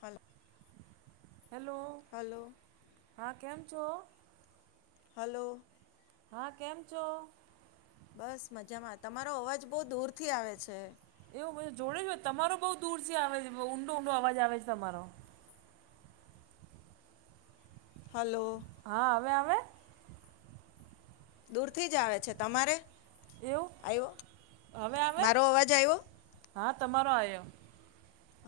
હાલ hello hello હા કેમ છો હલો હા કેમ છો બસ મજામાં તમારો અવાજ બહુ દૂરથી આવે છે એવું બધું જોડે હો તમારો બહુ દૂરથી આવે છે ઊંડો ઊંડો આવે છે તમારો હલો હા હવે આવે દૂરથી જ આવે છે તમારે એવું આવ્યો હવે આવે મારો અવાજ આવ્યો હા તમારો આયો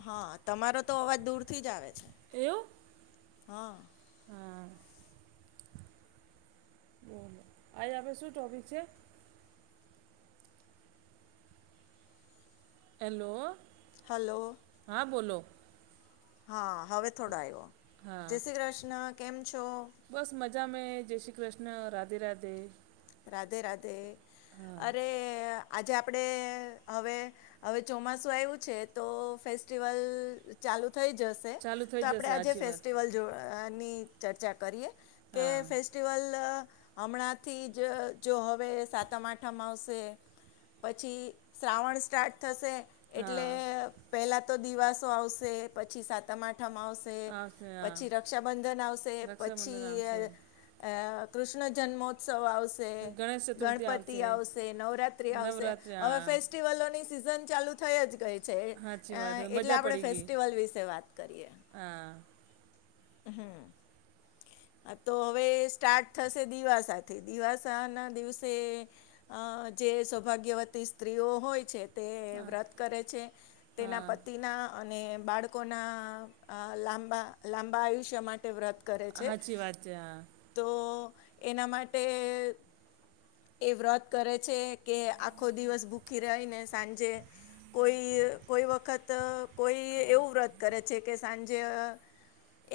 હા તમારો તો અવાજ દૂરથી જ આવે છે એવું હા હા આજે આપણે શું ટોપિક છે હેલો હલો હા બોલો હા હવે થોડો આવ્યો હા જય શ્રી કૃષ્ણ કેમ છો બસ મજા મે જય શ્રી કૃષ્ણ રાધે રાધે રાધે રાધે હા અરે આજે આપડે હવે હવે ચોમાસું આવ્યુ છે તો ફેસ્ટિવલ ચાલુ થઈ જશે ચાલુ થઈ તો જશે આપડે આજે સાચી વાત ફેસ્ટિવલ જોવા ની ચર્ચા કરીએ કે હા ફેસ્ટિવલ હમણાંથી જો જો હવે સાતમ આઠમ આવશે પછી શ્રાવણ સ્ટાર્ટ થશે એટલે હા પહેલાં તો દિવાસો આવશે પછી સાતમ આઠમાં આવશે આવશે હા પછી રક્ષાબંધન આવશે રક્ષાબંધન પછી આવશે અ કૃષ્ણ જન્મોત્સવ આવ ગણેશ ચતુર્થી ગણપતિ આવશે નવરાત્રી આવશે નવરાત્રિ હવે ફેસ્ટિવલ હા ફેસ્ટિવલોની સિઝન ચાલુ થઈ જ ગઈ છે સાચી વાત એટલે અ મજા આપણે પડી ગઈ ફેસ્ટિવલ વિશે વાત કરીએ હા હમ હ તો હવે સ્ટાર્ટ થાશે દિવાસાથી દિવાસાના દિવસે અ જે સૌભાગ્યવતી સ્ત્રીઓ હોય છે તે હા વ્રત કરે છે તેના હા પતિના અને બાળકોના અ લાંબા લાંબા આયુષ્ય માટે વ્રત કરે છે હાચી વાત છે હા તો એના માટે એ વ્રત કરે છે કે આખો દિવસ ભૂખી રહીને સાંજે કોઈ કોઈ વખત કોઈ એવું વ્રત કરે છે કે સાંજે અ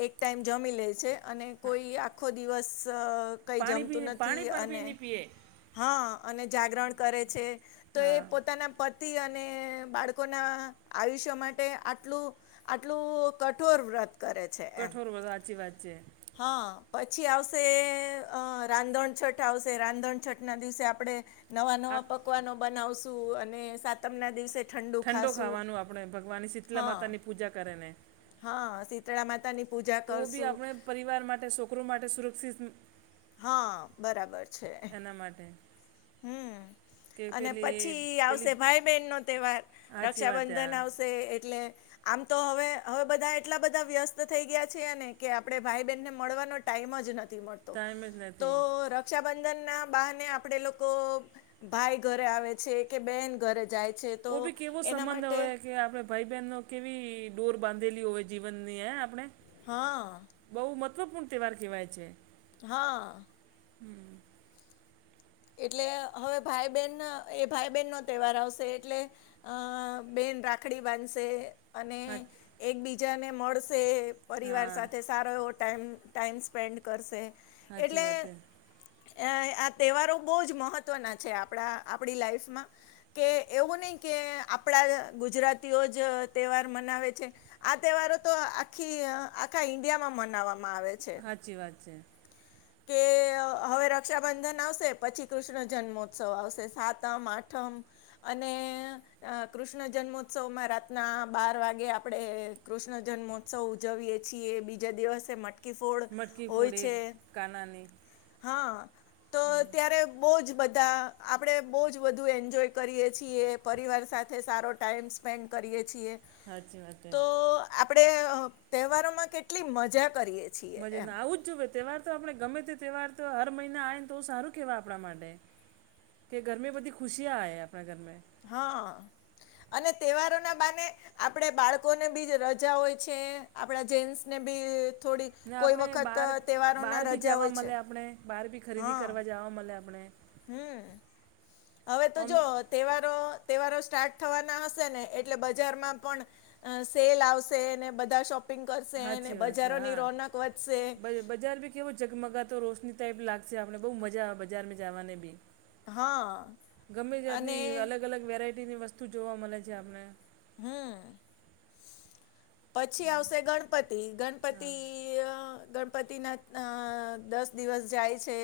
એક ટાઈમ જમી લે છે અને કોઈ આખો દિવસ અ કંઈ પાણી જમતું પી પાણી નથી પણ પી અને નહીં પીએ હા અને જાગરણ કરે છે તો એ હા પોતાના પ તી અને બાળકોના આયુષ્ય માટે આટલું આટલું કઠોર વ્રત કરે છે. એમ કઠોર વ્રત હાચી વાત છે. હા પછી આવશે અ રાંધણછઠ આવશે રાંધણછઠના દિવસે આપડે નવા આ નવા પકવાનો બનાવશું અને સાતમ ના દિવસે ઠંડુ ઠંડો ખાશું ખાવાનું આપણે ભગવાન શીતલા હા માતાની પૂજા કરે ને હા શીતળા માતા ની હું બી આપણે પરિવાર માટે છોકરો માટે સુરક્ષિત હા બરાબર છે એના માટે હમ્મ. કે અને પેલી પછી પેલી આવશે ભાઈ બહેન નો તહેવાર સાચી વાત છે રક્ષાબંધન હા આવશે એટલે આમ તો હવે હવે બધા એટલા બધા વ્યસ્ત થઈ ગયા છેને કે આપડે ભાઈ ને મળવાનો ટાઈમ જ નથી હોતો ટાઈમ જ નથી. રક્ષાબંધન ના બહાને આપડે લોકો ભાઈ ઘરે આવે છે કે બેન ઘરે જાય છે તો ઓ બી કેવો એના સંબંધ માટે હોય કે આપણે ભાઈ બહેન નો કેવી ડોર બાંધેલી હોવે જીવનની હે આપણે હા. બહુ મહત્વપૂર્ણ તહેવાર કહેવાય છે. હા. હમ્મ. એટલે હવે ભાઈ બહેન એ ભાઈ બહેનનો તહેવાર આવશે એટલે અ બેન રાખડી બાંધશે અને હા એકબીજાને મળશે પરિવાર હા સાથે સારો એવો ટાઈમ ટાઈમ સ્પેન્ડ કરશે સાચી એટલે વાત છે અ આ તહેવારો બહું જ મહત્વના છે આપણા આપડી લાઈફમાં કે એવું નહીં કે આપણા ગુજરાતીઓ જ તહેવાર મનાવે છે આ તહેવારો તો આખી આખા ઈન્ડિયામાં મનાવવામાં આવે છે. હાચી વાત છે. કે હવે રક્ષાબંધન આવશે પછી કૃષ્ણ જન્મોત્સવ આવશે સાતમ આઠમ અને આ કૃષ્ણ જન્મોત્સવમાં રાતના બાર વાગે આપડે કૃષ્ણ જન્મો ઉત્સવ ઉજવીય છીએ બીજા દિવસે મટકી ફોડ મટકી હોય ફોડે છે કાનાની હા તો ત્યારે બહુ જ બધા આપણે બહુ જ બધું એન્જોય કરીએ છીએ પરિવાર સાથે સારો ટાઈમ સ્પેન્ડ કરીએ છીએ. હાચી વાત હે આપડે અ તહેવારોમાં કેટલી મજા કરીએ છીએ એમ મજા આવું જ જોવે તહેવાર તો આપડે ગમે તે તહેવાર તો હર મહિના આવે ને તો સારું કેહેવાય આપણા માટે કે ઘરમે બધી ખુશિયા આયે આપણા ઘરમેં હા અને તહેવારોના બાને આપડે બાળકોને બી રજા હોય છે આપડા જેન્ટસને બી થોડીક ને આપણે બહાર બહાર ભી જવા હોય છે મળે આપણે બહાર ભી ખરીદી હા કરવા જવા મળે આપણે હમ હવે તો આમ જો તેહવારો તેહવારો સ્ટાર્ટ થવાના હશે ને એટલે બજારમાં પણ અ સેલ આવશે ને, બધા શોપિંગ કરશેને, સાચી વાત છે બજારોની હા રોનક વધશે બ બજાર ભી કેવો જગમગાતો રોશની ટાઈપ લાગશે આપણે બહઉ મજા આવે બજારમાં જાવાને બી હા ગમે જાતની અને અલગ-અલગ વેરાયટીની વસ્તુ જોવા મલે છે આપને હમ પછી આવશે ગણપતિ, હા ગણપતિ અ પતિના દસ દિવસ જાય છે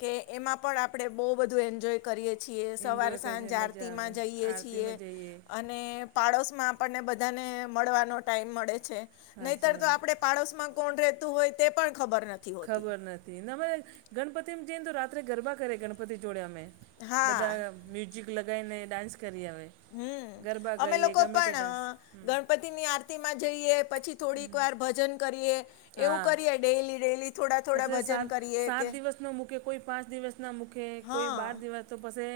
કે એમાં પણ આપણે બહુ બધું એન્જોય કરીએ છીએ સવાર એન્જોય કરે છે સાંજ મજા આવે આરતીમાં જઈએ છીએ આરતીમાં જઈએ અને ને પાડોશમાં આપણને બધાને મળવાનો ટાઈમ મળે છે સાચી નહીતર તો વાત આપડે પડોશમાં કોણ રહેતું હોય તેપણ ખબર ન ખબર નથી ન મેં ગણપતિમ જઈન તો રાત્રે ગરબા કરે ગણપતિ જોડે અમે. હા બધા મ્યુઝિક લગાઈને ડાન્સ કરી આવે. હમ્મ અમે લોકો પણ અહ હમ ગણપતિની આરતીમાં જઈએ પછી થોડીક વાર ભજન કરીએ એવું કરીએ ડેઇલી ડેઇલી. પસે સાત સાત દિવસ નું મૂકે કોઈ પાંચ દિવસ ના મૂકે કોઈ બાર હા દિવસ તો પસે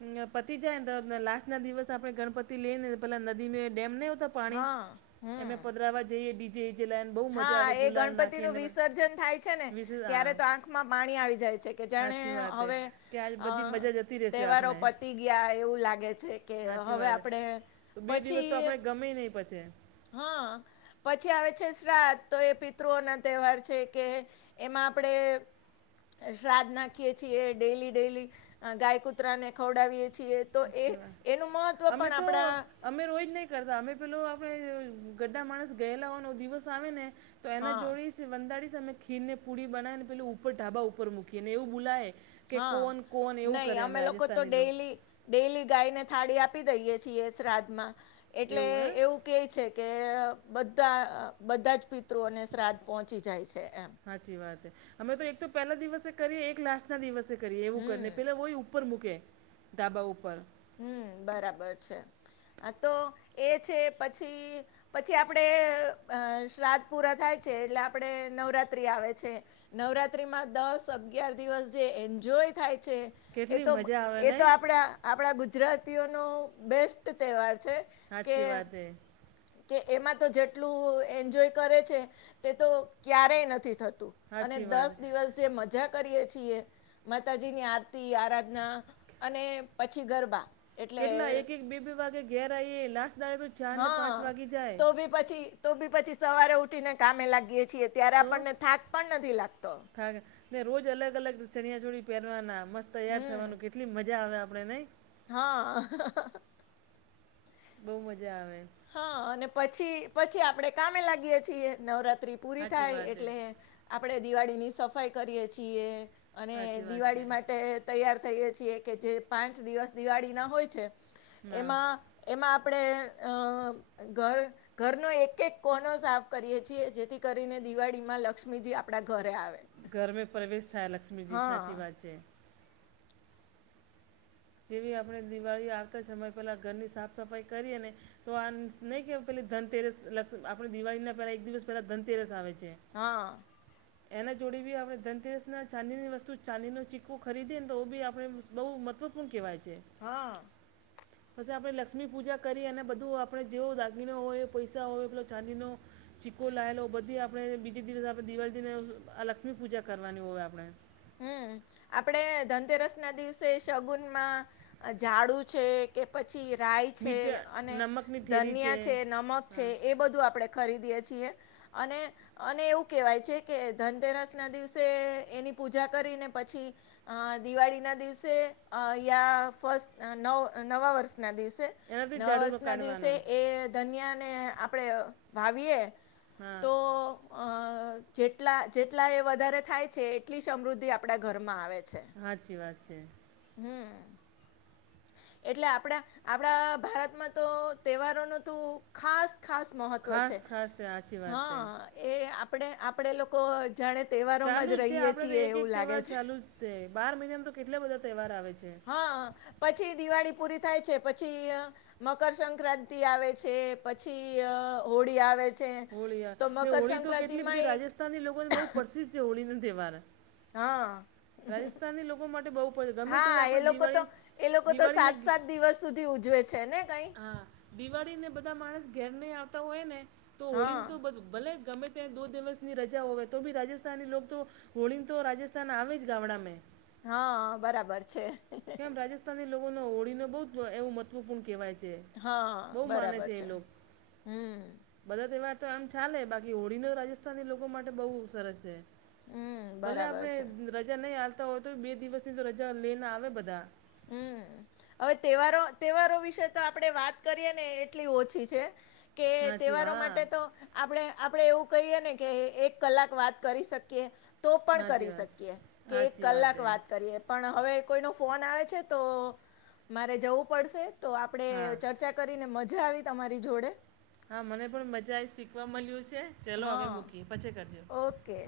અમ્મ પતી જાયને તો લાસ્ટના દિવસ આપણે ગણપતિ લઈને પેલા નદીમેં ડેમ નહીં હોતો પાણી હા એમે હમ પધારવા જઈએ ડીજે ઇજે લઈન હા, એ ગણપતિનું વિસર્જન થાય છે ને વિશે ત્યારે હા તો આંખમાં પાણી આવી જાય છે કે જેણે સાચી વાત છે હવે કે આજ બધી અહ મજા જતી રહેશે તહેવારો આપણે પત તી ગયા એવું લાગે છે કે સાચી હવે વાત છે. આપડે તો બે દિવસ તો આપડે ગમેય નહી પછે. હા, પછી આવે છે રાત તો એ પિતૃઓના તહેવાર છેકે એમાં આપડે શ્રાદ્ધ નાખીએ છીએ ડેઈલી-ડેઈલી ગાય, કૂતરાને ખવડાવીએ છીએ. તો એ સાચી વાત. એનું મહત્ત્વ અમે પણ તો આપડા અમે રોયજ નહી કરતા અમે પેલો આપડે ગદ્દા માણસ ગયેલા હોનો દિવસ આવે ને તો એના હા જોડીસ વંદાડીશ અમે ખીર ને પૂડી બનાવીને પેલુ ઉપર ઢાબા ઉપર મૂકી ને એવું બૂલાય કે હા કોન કોન એવું નહીં કરે અમે લોકો તો રાજસ્થાની લો ડેઈલી ડેઈલી ગાયને થાળી આપી દઈએ છીએ શ્રાદ્ધમાં એટલે એવું કેય છે કે બધા બધા જ પિતૃઓને શ્રાદ્ધ પહોંચી જાય છે એમ. હાચી વાત હ. અમે તો એક તો પેલા દિવસે કરીએ એક લાસ્ટના દિવસે કરીએ એવું કરીને હમ પેલો હોયુ ઉપર મૂકે ધાબા ઉપર. હમ્મ, બરાબર છે. હા તો એ છે પછી પછી આપડે અહ શ્રાદ્ધ પુરા થાય છે એટલે આપડે નવરાત્રિ આવે છે. નવરાત્રીમાં દસ, અગિયાર દિવસ જે એન્જોય થાય છે. એ કેટલી તો મજા આવે એ તો નહીં આપડા આપડા ગુજરાતીઓનો બેસ્ટ તહેવાર છે કે સાચી વાત હે કે એમાં તો જેટલું એન્જોય કરે છે તેતો ક્યારેય નથી થતું. અને સાચી દસ વાત દિવસ જે મજા કરીએ છીએ માતાજીની આરતી, આરાધના અને પછી ગરબા એટલે કેટલા એક-એક, બે-બે વાગે ઘેર આવીએ લાસ્ટ દાડે તો ચાર ને હા પાંચ વાગી જાય. તો બી પછી તો બી પછી સવારે ઉઠીને કામે લાગીએ છીએ ત્યારે આપણને થાક પણ નથી લાગતો. થગ ને રોજ અલગ અલગ ચણિયાચોળી પેરવાના મસ્ત તૈયાર હમ થવાનું કેટલી મજા આવે આપડે નઇ. હા. બોવ મજા આવે. હ અને પછી પછી આપડે કામે લાગીએ છીએ નવરાત્રી પૂરી સાચી થાય વાત છે એટલે આપડે દિવાડીની સફાઈ કરીએ છીએ અને સાચી વાત છે દિવાડી માટે તૈયાર થઈએે છીએ કે જે પાંચ દિવસ દિવાડીના હોય છે ના એમાં એમાં આપળે અહ ઘર ઘરનો એક એક કોનો સાફ કરીએે છીએ જેથી કરીને દીવાડી માં લક્ષ્મીજી આપડા ઘરે આવે. ઘરમે પ્રવેશ થાય લક્ષ્મીજી સાચી હા વાત છે જેવી આપણે દિવાળી આવતા જ સમય પેલા ઘરની સાફ સફાઈ કરી અને તો આન્સ નઈ કે પેલી ધનતેરસ લક્સ આપણ દિવાળી ના પેલા એક દિવસ પેલા ધનતેરસ આવે છે. હા એના જોડે ભી આપણે ધનતેરસ ના ચાંદીનીની વસ્તુ ચાંદીનો ચીક્કો ખરીદીએ ન તો બી આપણે બઉ મત્વપૂણ કેવાય છે હા પસી આપણે લક્ષ્મી પૂજા કરી અને બધું આપણે જેવો દાગીનો ઓય પોઈસા ઓય પેલો ચાંદીનો ચીક્કો લાયેલો બધી આપણેે બીજી જ દિવસ આપણે દિવાડીને આ લક્ષ્મી પૂજા કરવાની ઓય આપણે હ આપડે ધનતેરસના દિવસે સગુનમાં ઝાડુ છે કે પછી રાય છે મીઠા અને નમકની થેલી ધનીયા છે નમક છે હા એ બધું આપડે ખરીદીએ છીએ અને અને એવું કેવાય છે કે ધનતેરસ ના દિવસે સે એની પૂજા કરીને પછી અહ દિવાળીના દિવસે અહ અઈયા ફસ્ટ આ નવ નવા વર્ષના દિવસે એનાથી નવા ઝાડુનો વર્ષ ના દિવસે કાઢવાનો એ ધનિયાને આપળે અ વાવીએ હા તો અહ જેટલા જેટલા એ વધારે થાય છે એટલી સમૃદ્ધિ આપડા ઘરમાં આવે છે હાચી વાત છે હમ્મ એટલે આપડા આપડા ભારતમાં તો તેહેવારોનું તુ ખાસ ખાસ મહત્ત્વ ખાસ છે ખાસ તે સાચી હ વાત તે એ આપડે આપડે લોકો જાણે તેહેવારોમાં ચાલુ જ છે રહીએ આપણે તો છીએ એક એક એવું લાગે તહેવાર છે. ચાલુ જ તે બાર મઈનામાં તો કેટલા બધા તેહેવાર આવે છે હ પછી દિવાળી પૂરી થાય છે પછી મકરસક્રાંતિ આવે છે પછી અહ હોડી આવે છે હોલી યાર તો ને હોળી તો કેટલી બધી મકરસંક્રાંતિમાંય રાજસ્થાની લોકો તો બોવ પરસિદ્ધ જેવું હોલીના તેહેવાર હા રાજસ્થાની લોકો માટે બઉ પોયલ ગમે તે હા એ આપણે લોકો તો દિવાળી એ લોકો તો દિવાળીને સાત ગી સાત દિવસ સુધી ઉજવે છે ને કઈ હા દિવાળીને બધા માણસ ઘેરની આવતા ઓયને તો હોલીન હા તો બધુ ભલે ગમે ત્યાં દો દિવસની રજા ઓવે તો બી રાજસ્થાની લોક તો હોલીન તો રાજસ્થાન આવેજ ગામડા મેં હ બરાબર છે કેમ રાજસ્થાની લોકોનો ઓળીને બોવ જ એવું મત્વપૂન કેવાય છે હા બહુ માને બરાબર એ છે લોકો હમ્મ બધા તેહેવાર તો આમ ચાલે બાકી હોળીનો રાજસ્થાની લોકો માટે બોઉ સરસ સે હમ ભલે બરાબર આપડે છે રજા નઈ આલતા ઓય તો બે દિવસની તો રજા લેને આવે બધા હમ્મ હવે તહેવારો તહેવારો વિશે તો આપડે વાત કરીએ ને એટલી ઓછી છે કે સાચી તહેવારો હા માટે તો આપણે આપડે એવું કહીએ ને કે એક કલાક વાત કરી શકીએ તો પણ સાચી કરી વાત શકીએ કે એક સાચી કલાક એ વાત કરીએ પણ હવે કોઈનો ફોન આવે છે તો મારે જવું પડશે તો આપણે હા ચર્ચા કરીને મજા આવી તમારી જોડે હા મને પણ મજા આયી શીખવા મલ્યું છે ચલો હવે હા મૂકીએ પછી કરજો ઓકે